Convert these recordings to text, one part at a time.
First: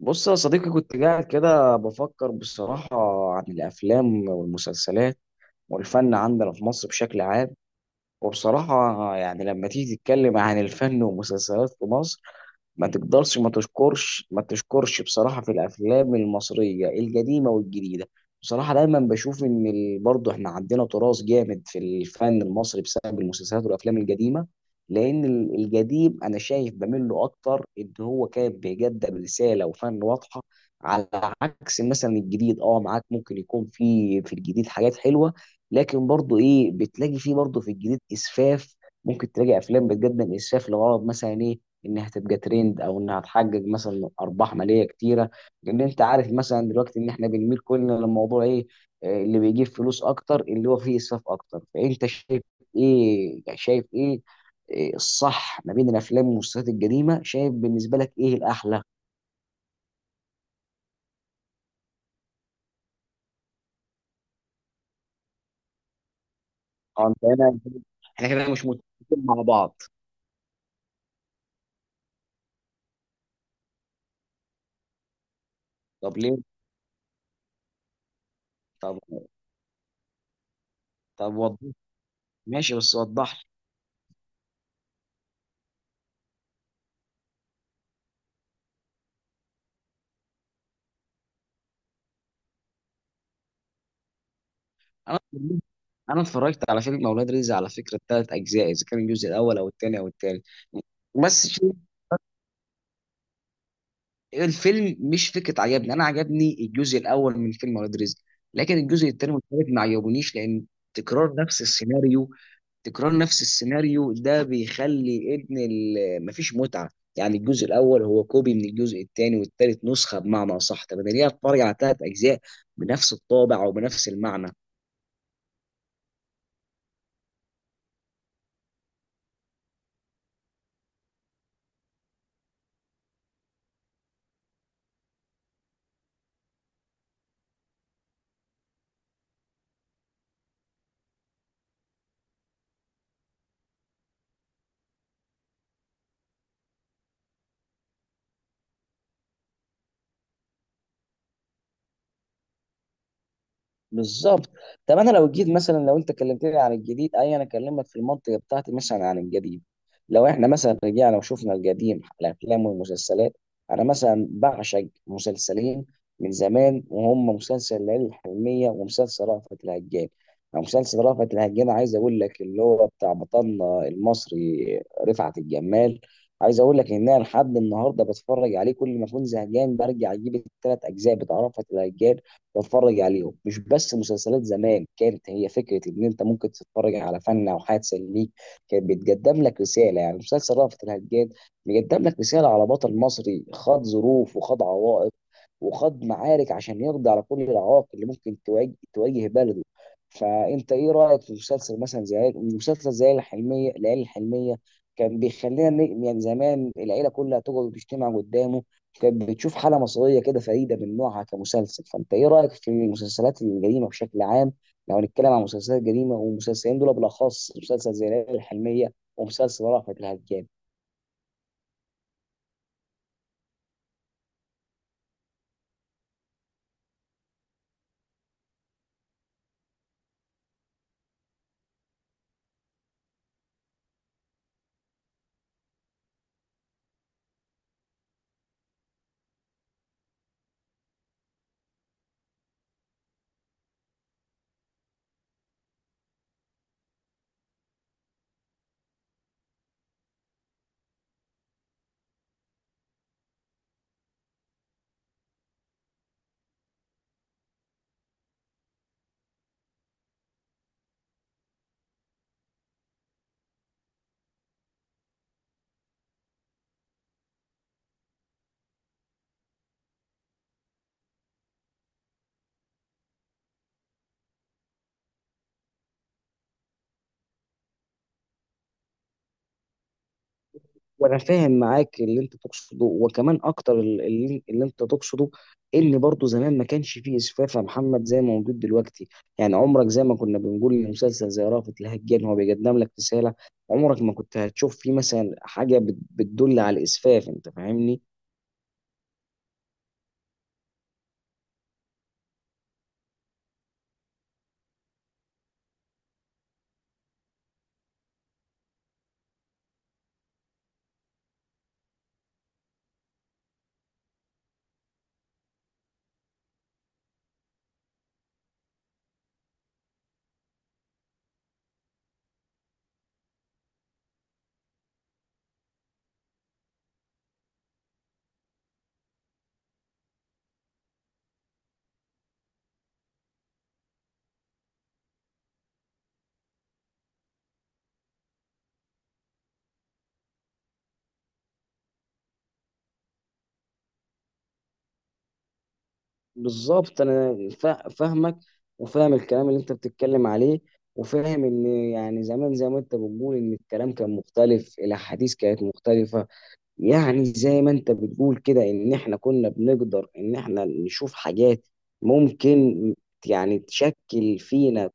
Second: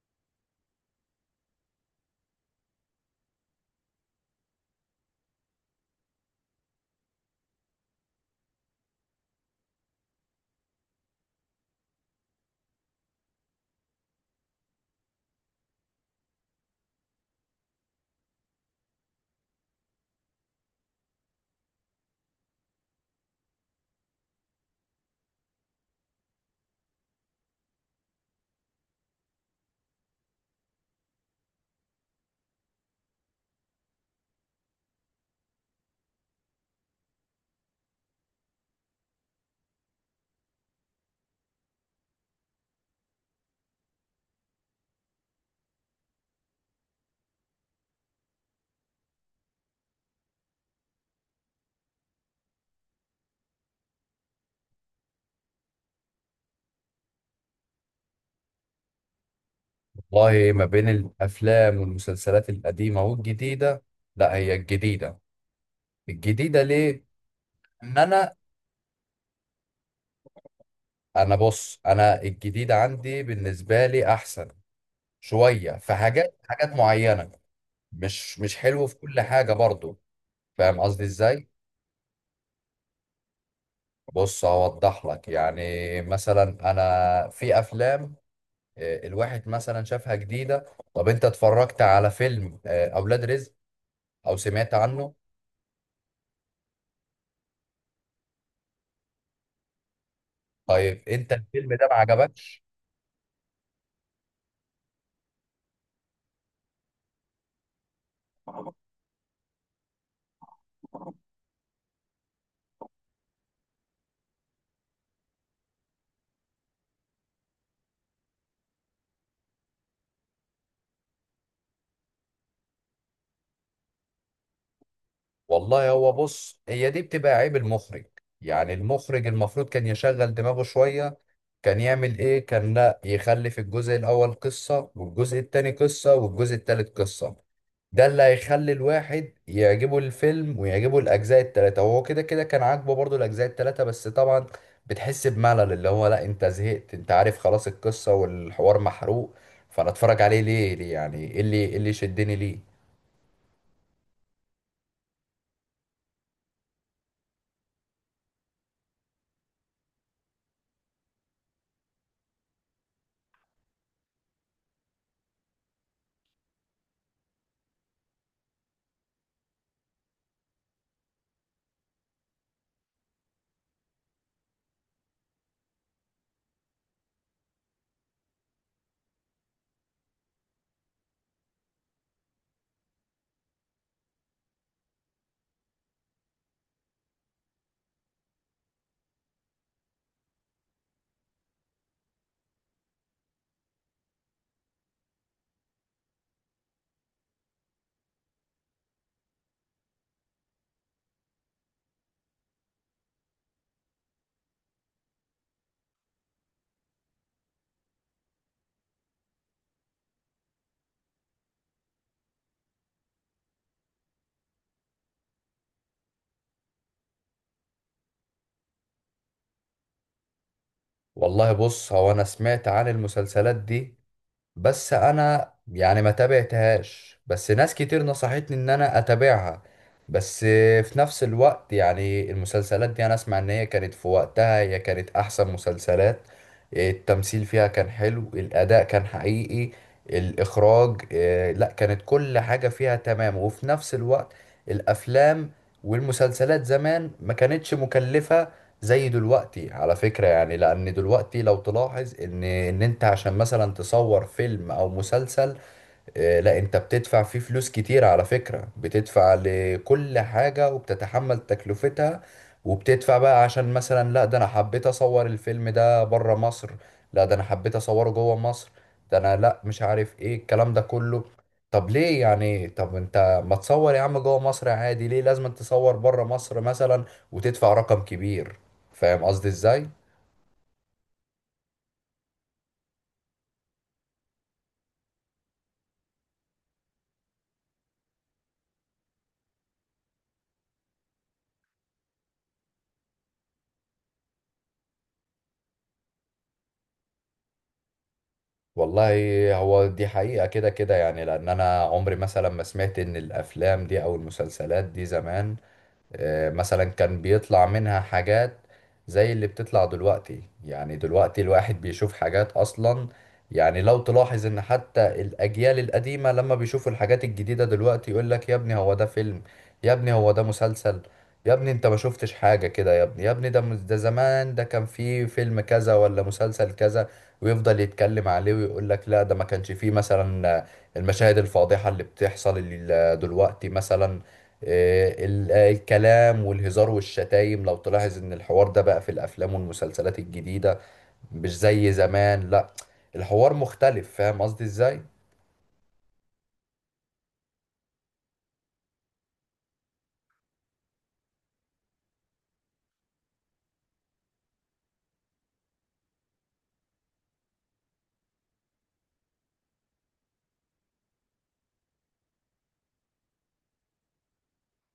بص يا صديقي، كنت قاعد كده بفكر بصراحة عن الأفلام والمسلسلات والفن عندنا في مصر بشكل عام. وبصراحة يعني لما تيجي تتكلم عن الفن والمسلسلات في مصر، ما تقدرش ما تشكرش بصراحة في الأفلام المصرية القديمة والجديدة. بصراحة دايما بشوف إن برضه إحنا عندنا تراث جامد في الفن المصري بسبب المسلسلات والأفلام القديمة. لأن القديم أنا شايف بميل له أكتر، إن هو كان بيقدم رسالة وفن واضحة. على عكس مثلا الجديد، معاك ممكن يكون في الجديد حاجات حلوة، لكن برضو ايه بتلاقي فيه برضو في الجديد اسفاف. ممكن تلاقي افلام بتقدم اسفاف لغرض مثلا ايه؟ انها تبقى ترند او انها تحقق مثلا ارباح ماليه كتيره. لان انت عارف مثلا دلوقتي ان احنا بنميل كلنا للموضوع ايه، اللي بيجيب فلوس اكتر اللي هو فيه اسفاف اكتر. فانت شايف ايه؟ إيه الصح ما بين الافلام والمسلسلات القديمه، شايف بالنسبه لك ايه الاحلى؟ والله، ما بين الافلام والمسلسلات القديمه والجديده، لا، هي الجديده ليه؟ اه انت هنا. ان احنا انا كده مش متفقين مع بعض. انا بص، انا الجديده عندي بالنسبه لي احسن شويه في طب حاجات ليه؟ حاجات معينه. مش حلو في طب كل حاجه برضو. فاهم قصدي طب ازاي؟ وضح. ماشي، بس وضح. بص، هوضح لك يعني. مثلا انا في افلام، الواحد مثلا شافها جديده. طب انت اتفرجت على فيلم اولاد رزق او سمعت عنه؟ انا انا اتفرجت على فيلم اولاد رزق على فكره، الثلاث اجزاء، اذا كان الجزء الاول او الثاني او الثالث. طيب انت بس الفيلم شيء- ده ما عجبكش؟ الفيلم مش فكره عجبني. انا عجبني الجزء الاول من فيلم اولاد رزق، لكن الجزء الثاني والثالث ما عجبونيش. لان تكرار نفس السيناريو، تكرار نفس السيناريو ده بيخلي مفيش متعه. يعني الجزء الاول هو كوبي من الجزء الثاني والثالث، نسخه بمعنى اصح. طب انا ليه اتفرج على ثلاث اجزاء بنفس الطابع او بنفس المعنى؟ والله هو، بص، هي دي بتبقى عيب المخرج. يعني المخرج المفروض كان يشغل دماغه شوية. كان يعمل ايه؟ كان لا يخلي في الجزء الاول قصة والجزء التاني قصة والجزء التالت قصة. ده اللي هيخلي الواحد يعجبه الفيلم ويعجبه الاجزاء التلاتة، وهو كده كده كان عاجبه برضو الاجزاء التلاتة. بس طبعا بتحس بملل، اللي هو لا، انت زهقت، انت عارف خلاص القصة والحوار محروق. فانا اتفرج عليه ليه، يعني ايه اللي شدني ليه؟ بالظبط. طب انا لو جيت مثلا، لو انت كلمتني عن الجديد، اي انا اكلمك في المنطقه بتاعتي مثلا عن القديم. لو احنا مثلا رجعنا وشفنا القديم، الافلام والمسلسلات، انا مثلا بعشق مسلسلين من زمان، وهم مسلسل ليالي الحلميه ومسلسل رأفت الهجان. أو مسلسل رأفت الهجان عايز اقول لك اللي هو بتاع بطلنا المصري رفعت الجمال. عايز اقول لك ان انا لحد النهارده بتفرج عليه، كل ما اكون زهقان برجع اجيب الثلاث اجزاء بتاع رأفت الهجان واتفرج عليهم. مش بس مسلسلات زمان كانت هي فكره ان انت ممكن تتفرج على فن او حاجه تسليك، كان بيتقدم لك رساله. يعني مسلسل رأفت الهجان بيقدم لك رساله على بطل مصري خاض ظروف وخاض عوائق وخاض معارك عشان يقضي على كل العوائق اللي ممكن تواجه بلده. فانت ايه رايك في مسلسل مثلا زي مسلسل زي الحلميه، العيله الحلميه؟ كان بيخلينا يعني زمان العيله كلها تقعد وتجتمع قدامه. كانت بتشوف حالة مصرية كده فريدة من نوعها كمسلسل. فأنت إيه رأيك في المسلسلات الجريمة بشكل عام، لو هنتكلم عن مسلسلات جريمة، والمسلسلين دول بالأخص مسلسل زي ليالي الحلمية ومسلسل رأفت الهجان؟ والله، بص، هو انا سمعت عن المسلسلات دي، بس انا يعني ما تابعتهاش. بس ناس كتير نصحتني ان انا اتابعها. بس في نفس الوقت يعني المسلسلات دي انا اسمع ان هي كانت في وقتها هي كانت احسن مسلسلات. التمثيل فيها كان حلو، الاداء كان حقيقي، الاخراج، لا، كانت كل حاجة فيها تمام. وفي نفس الوقت الافلام والمسلسلات زمان ما كانتش مكلفة زي دلوقتي، على فكرة. يعني لأن دلوقتي لو تلاحظ إن أنت عشان مثلا تصور فيلم أو مسلسل، لا، انت بتدفع فيه فلوس كتير على فكرة. بتدفع لكل حاجة وبتتحمل تكلفتها. وبتدفع بقى عشان مثلا لا، ده انا حبيت اصور الفيلم ده بره مصر، لا، ده انا حبيت اصوره جوه مصر، ده انا لا، مش عارف ايه الكلام ده كله. طب ليه يعني؟ طب انت ما تصور يا عم جوه مصر عادي، ليه لازم تصور بره مصر مثلا وتدفع رقم كبير؟ فاهم قصدي ازاي؟ وأنا فاهم معاك اللي أنت تقصده، وكمان أكتر اللي أنت تقصده، إن برضه زمان ما كانش فيه إسفاف يا محمد زي ما موجود دلوقتي. يعني عمرك زي ما كنا بنقول لمسلسل زي رأفت الهجان، هو بيقدم لك رسالة، عمرك ما كنت هتشوف فيه مثلا حاجة بتدل على الإسفاف. أنت فاهمني. والله، هو دي حقيقة كده كده، يعني لأن أنا عمري مثلا ما سمعت إن الأفلام دي أو المسلسلات دي زمان، مثلا، كان بيطلع منها حاجات زي اللي بتطلع دلوقتي. يعني دلوقتي الواحد بيشوف حاجات أصلا. يعني لو تلاحظ إن حتى الأجيال القديمة لما بيشوفوا الحاجات الجديدة دلوقتي، يقول لك يا ابني هو ده فيلم؟ يا ابني هو ده مسلسل؟ يا ابني انت ما شفتش حاجة كده. يا ابني، يا ابني ده ده زمان، ده كان فيه فيلم كذا ولا مسلسل كذا. ويفضل يتكلم عليه ويقول لك لا، ده ما كانش فيه مثلا المشاهد الفاضحة اللي بتحصل دلوقتي مثلا، الكلام والهزار والشتايم. لو تلاحظ ان الحوار ده بقى في الافلام والمسلسلات الجديدة مش زي زمان، لا، الحوار مختلف. فاهم قصدي ازاي؟ بالظبط. فاهمك وفاهم الكلام اللي انت بتتكلم عليه، وفاهم ان يعني زمان زي ما انت بتقول ان الكلام كان مختلف، الاحاديث كانت مختلفه. يعني زي ما انت بتقول كده ان احنا كنا بنقدر ان احنا نشوف حاجات ممكن يعني تشكل فينا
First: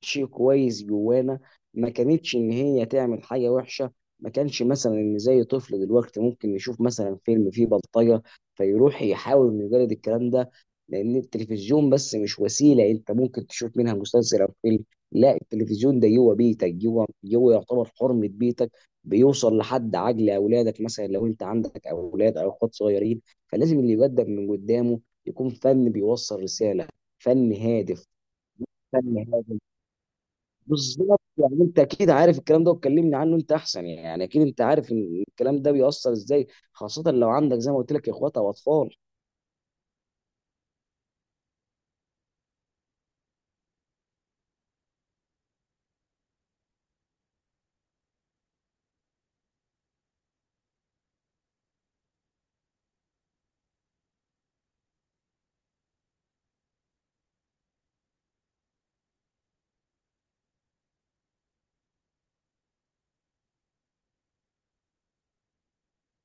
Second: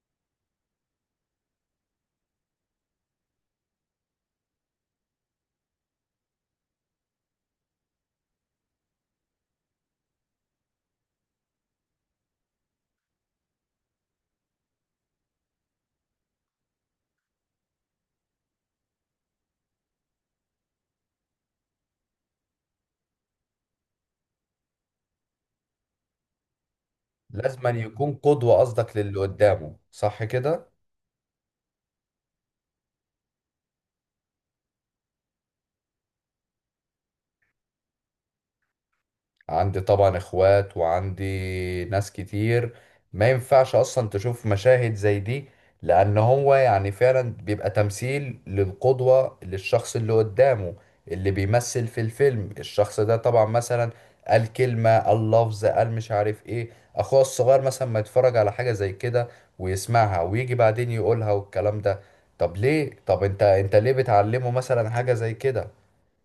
شيء كويس جوانا. ما كانتش ان هي تعمل حاجه وحشه. ما كانش مثلا ان زي طفل دلوقتي ممكن يشوف مثلا فيلم فيه بلطجه، فيروح يحاول انه يجرد الكلام ده. لان التلفزيون بس مش وسيله انت ممكن تشوف منها مسلسل او فيلم، لا التلفزيون ده جوه بيتك، جوه يعتبر حرمه بيتك. بيوصل لحد عقل اولادك، مثلا لو انت عندك اولاد او اخوات صغيرين، فلازم اللي يقدم من قدامه يكون فن بيوصل رساله، فن لازم أن هادف. يكون قدوة، قصدك، فن للي هادف. قدامه، صح كده؟ بالظبط. يعني انت اكيد عارف الكلام ده، وتكلمني عنه انت احسن، يعني اكيد انت عارف ان الكلام ده بيأثر ازاي، خاصة لو عندك زي ما قلت لك اخوات او اطفال. عندي طبعا اخوات وعندي ناس كتير. ما ينفعش اصلا تشوف مشاهد زي دي. لان هو يعني فعلا بيبقى تمثيل للقدوة، للشخص اللي قدامه. اللي بيمثل في الفيلم الشخص ده طبعا مثلا قال كلمة، قال لفظ، قال مش عارف ايه. اخوه الصغير مثلا ما يتفرج على حاجة زي كده ويسمعها ويجي بعدين يقولها والكلام ده. طب ليه؟ طب انت ليه بتعلمه مثلا حاجة زي كده؟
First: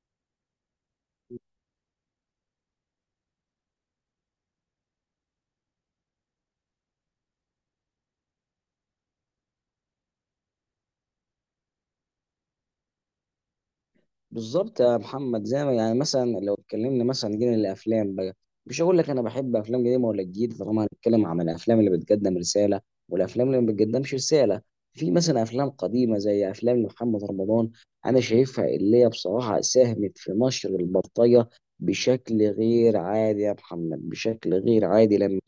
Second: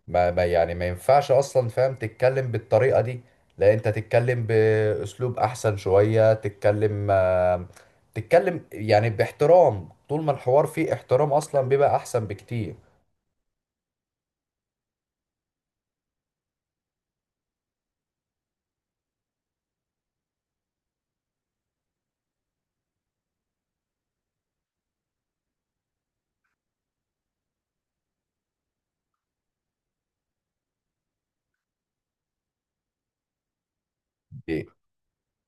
ما يعني ما ينفعش اصلا، فاهم، تتكلم بالطريقه دي. لا، انت تتكلم باسلوب احسن شويه. تتكلم يعني باحترام. طول ما الحوار فيه احترام اصلا بيبقى احسن بكتير. بالظبط يا محمد. زي ما يعني مثلا لو اتكلمنا مثلا جينا للافلام بقى، مش هقول لك انا بحب افلام قديمة ولا جديدة، طالما هنتكلم عن الافلام اللي بتقدم رسالة والافلام اللي ما بتقدمش رسالة. في مثلا افلام قديمة زي افلام محمد رمضان انا شايفها اللي هي بصراحة ساهمت في نشر البلطجة بشكل غير عادي يا محمد، بشكل غير عادي. لما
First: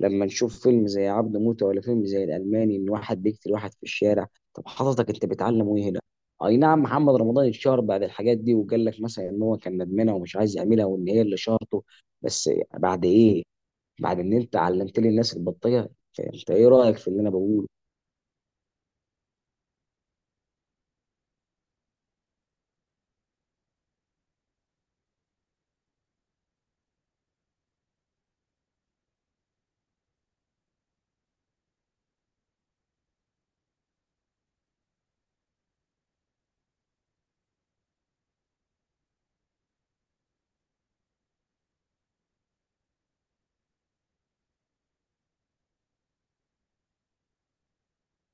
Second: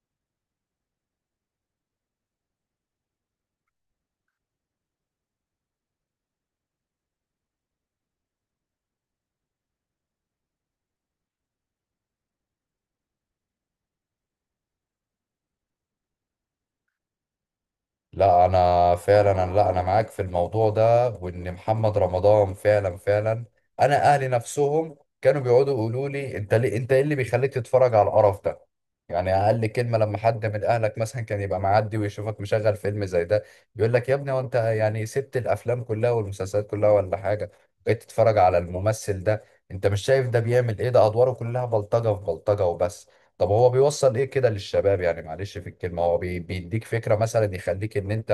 لما نشوف فيلم زي عبده موتة ولا فيلم زي الألماني، إن واحد بيقتل واحد في الشارع، طب حضرتك أنت بتعلم إيه هنا؟ أي نعم محمد رمضان اتشهر بعد الحاجات دي، وقال لك مثلا إن هو كان ندمانة ومش عايز يعملها وإن هي اللي شهرته، بس بعد إيه؟ بعد إن أنت علمت لي الناس البلطجة، فأنت إيه رأيك في اللي أنا بقوله؟ لا، انا فعلا، لا، انا معاك في الموضوع ده، وان محمد رمضان فعلا فعلا. انا اهلي نفسهم كانوا بيقعدوا يقولوا لي: انت ليه؟ انت ايه اللي بيخليك تتفرج على القرف ده؟ يعني اقل كلمه، لما حد من اهلك مثلا كان يبقى معدي ويشوفك مشغل فيلم زي ده، يقول لك: يا ابني، وانت يعني سبت الافلام كلها والمسلسلات كلها ولا حاجه، بقيت تتفرج على الممثل ده؟ انت مش شايف ده بيعمل ايه؟ ده ادواره كلها بلطجه في بلطجه وبس. طب هو بيوصل ايه كده للشباب؟ يعني معلش في الكلمة، هو بيديك فكرة مثلا يخليك ان انت،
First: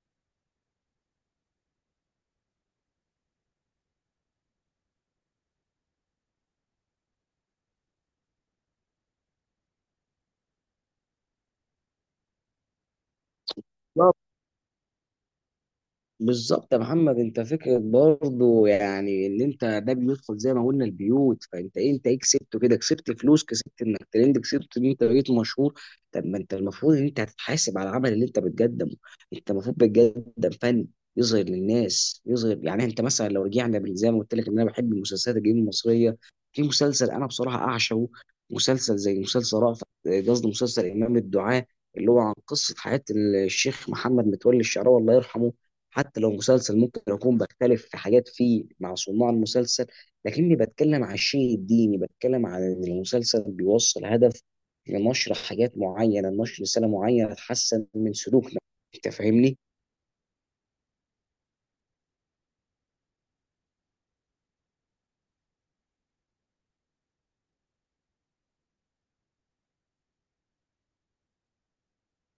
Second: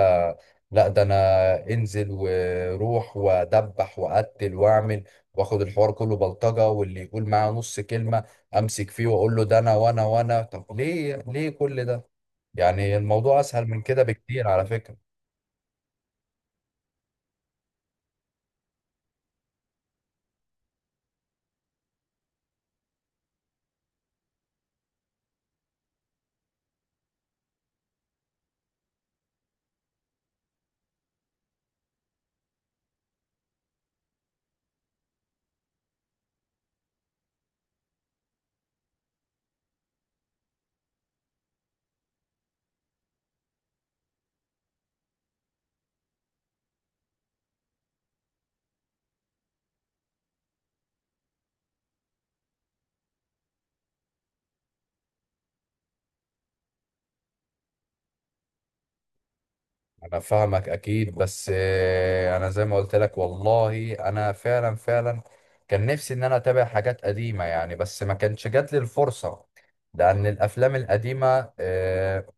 لا، ده انا انزل وروح وادبح واقتل واعمل، واخد الحوار كله بلطجة، واللي يقول معاه نص كلمة امسك فيه واقول له ده انا وانا وانا. طب ليه؟ ليه كل ده؟ يعني الموضوع اسهل من كده بكتير على فكرة. بالظبط يا محمد. انت فكره برضو، يعني ان انت ده بيدخل زي ما قلنا البيوت، فانت ايه، انت ايه كسبته كده؟ كسبت فلوس، كسبت انك ترند، كسبت ان انت بقيت مشهور. طب ما انت المفروض ان انت هتتحاسب على العمل اللي انت بتقدمه. انت المفروض بتقدم فن يظهر للناس، يظهر، يعني انت مثلا لو رجعنا زي ما قلت لك ان انا بحب المسلسلات الجديده المصريه، في مسلسل انا بصراحه اعشقه، مسلسل زي مسلسل رأفت، قصدي مسلسل امام الدعاء، اللي هو عن قصه حياه الشيخ محمد متولي الشعراوي الله يرحمه. حتى لو مسلسل ممكن اكون بختلف في حاجات فيه مع صناع المسلسل، لكني بتكلم عن الشيء الديني، بتكلم عن ان المسلسل بيوصل هدف لنشر حاجات معينه، نشر رساله معينه تحسن من سلوكنا. انت فاهمني. انا فاهمك اكيد، بس انا زي ما قلت لك والله انا فعلا فعلا كان نفسي ان انا اتابع حاجات قديمة يعني، بس ما كانش جات لي الفرصة. لان الافلام القديمة،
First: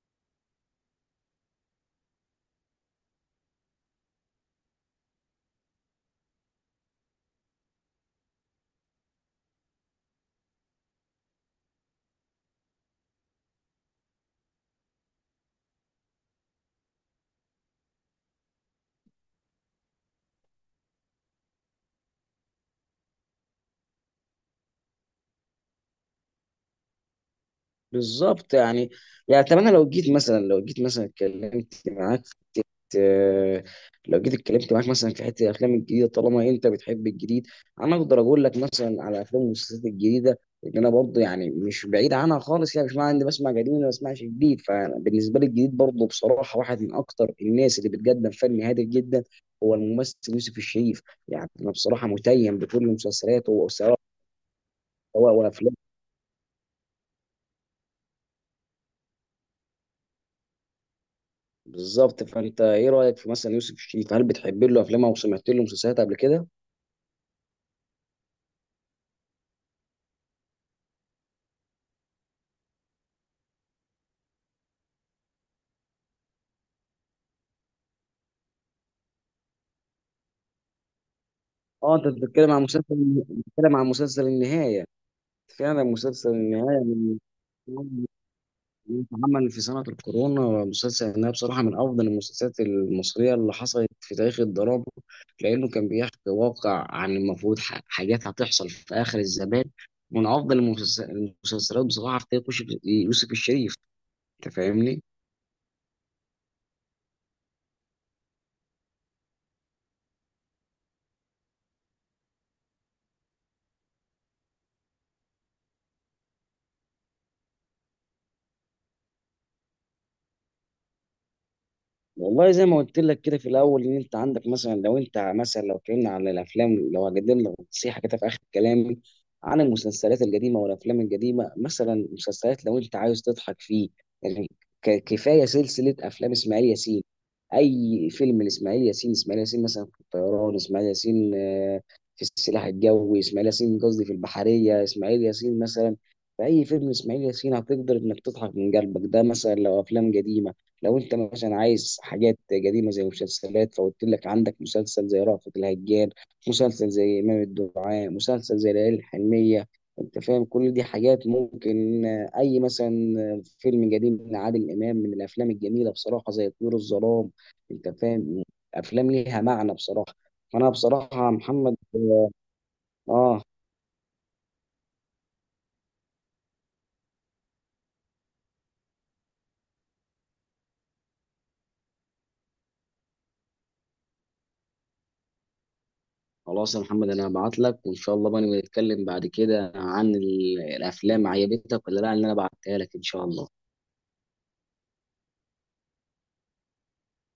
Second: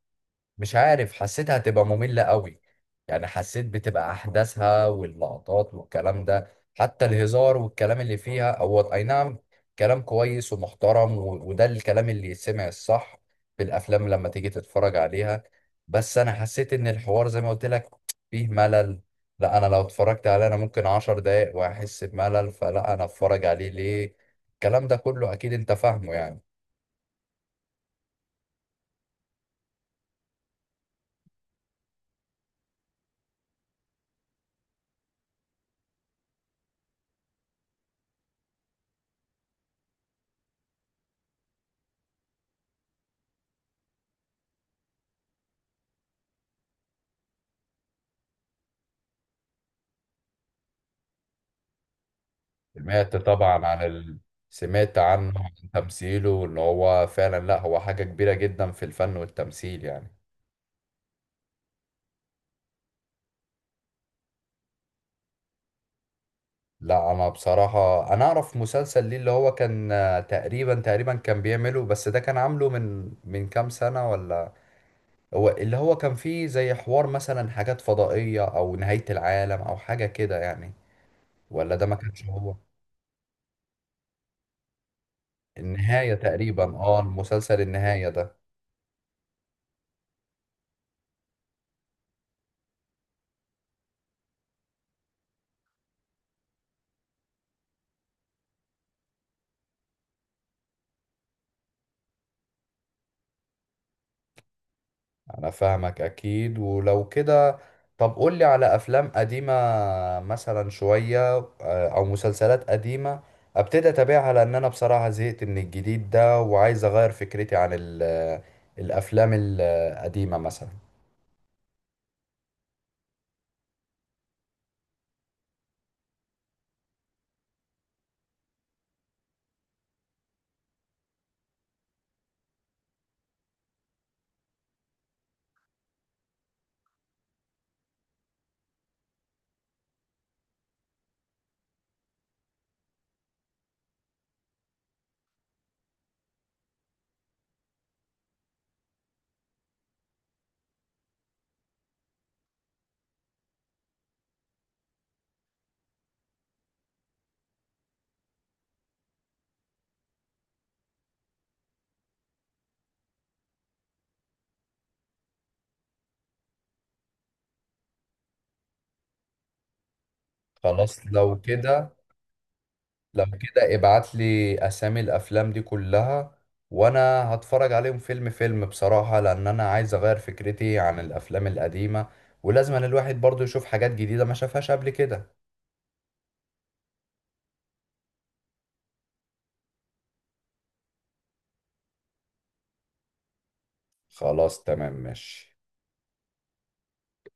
مش عارف، حسيتها هتبقى مملة قوي. يعني حسيت بتبقى أحداثها واللقطات والكلام ده، حتى الهزار والكلام اللي فيها، هو أي نعم، كلام كويس ومحترم، وده الكلام اللي يسمع الصح في الأفلام لما تيجي تتفرج عليها. بس أنا حسيت إن الحوار زي ما قلت لك فيه ملل. لا، أنا لو اتفرجت عليه أنا ممكن 10 دقايق وأحس بملل. فلا، أنا أتفرج عليه ليه؟ الكلام ده كله أكيد أنت فاهمه يعني. بالظبط. يعني اتمنى لو جيت مثلا، لو جيت مثلا اتكلمت معاك، آه، لو جيت اتكلمت معاك مثلا في حته الافلام الجديده. طالما انت بتحب الجديد، انا اقدر اقول لك مثلا على افلام والمسلسلات الجديده، ان انا برضه يعني مش بعيد عنها خالص، يعني مش معنى اني بسمع قديم ولا بسمعش جديد. فبالنسبه لي الجديد برضه بصراحه واحد من اكتر الناس اللي بتقدم فن هادف جدا هو الممثل يوسف الشريف. يعني انا بصراحه متيم بكل سمعت مسلسلاته، طبعا عن وسواء ال... سمعت عنه، عن وافلامه. تمثيله، وان هو فعلا، لا، هو حاجة كبيرة جدا في الفن والتمثيل يعني. بالظبط. فانت ايه رايك في مثلا يوسف الشريف، هل بتحب له افلامه وسمعت له مسلسلات قبل كده؟ لا، انا بصراحة انا اعرف مسلسل ليه، اللي هو كان تقريبا كان بيعمله، بس ده كان عامله من كام سنة ولا. هو اللي هو كان فيه زي حوار مثلا، حاجات فضائية او نهاية العالم او حاجة كده يعني، ولا ده اه ما انت كانش بتتكلم هو. عن مسلسل، بتتكلم عن مسلسل النهايه. فعلا النهاية مسلسل تقريبا، النهايه من المسلسل النهاية ده. من اتعمل في سنه الكورونا. مسلسل النهايه بصراحه من افضل المسلسلات المصريه اللي حصلت في تاريخ الدراما، لانه كان بيحكي واقع عن المفروض حاجات هتحصل في اخر الزمان. من افضل المسلسلات بصراحه في تاريخ يوسف الشريف. انت فاهمني. انا فاهمك اكيد. ولو كده، طب قولي على افلام قديمة مثلا شوية، او مسلسلات قديمة ابتدي اتابعها، لان انا بصراحة زهقت من الجديد ده وعايز اغير فكرتي عن الافلام القديمة مثلا. والله زي ما قلت لك كده في الاول، ان انت عندك مثلا، لو انت مثلا لو اتكلمنا عن الافلام، لو هقدم لك نصيحه كده في اخر كلامي عن المسلسلات القديمه والافلام القديمه، مثلا مسلسلات لو انت عايز تضحك فيه يعني، كفايه سلسله افلام اسماعيل ياسين. اي فيلم لاسماعيل ياسين، اسماعيل ياسين مثلا في الطيران، اسماعيل ياسين في السلاح الجوي، اسماعيل ياسين قصدي في البحريه، اسماعيل ياسين مثلا في اي فيلم اسماعيل ياسين هتقدر انك تضحك من قلبك. ده مثلا لو افلام قديمه. لو انت مثلا عايز حاجات قديمه زي مسلسلات، فقلت لك عندك مسلسل زي رأفت الهجان، مسلسل زي امام الدعاء، مسلسل زي ليالي الحلميه. انت فاهم كل دي حاجات ممكن، اي مثلا فيلم قديم لعادل امام من الافلام الجميله بصراحه زي طيور الظلام. انت فاهم. افلام ليها معنى بصراحه. فانا خلاص، بصراحه يا لو محمد، كده، لو اه، كده ابعت لي اسامي الافلام دي كلها وانا هتفرج عليهم فيلم فيلم بصراحة، لان انا عايز اغير فكرتي عن الافلام القديمة. ولازم أن الواحد برضو يشوف حاجات جديدة ما شافهاش قبل كده. خلاص يا محمد انا هبعت لك، وان شاء الله بقى نبقى نتكلم بعد كده عن الافلام عجبتك ولا لا اللي انا بعتها لك ان شاء الله. خلاص، تمام، ماشي.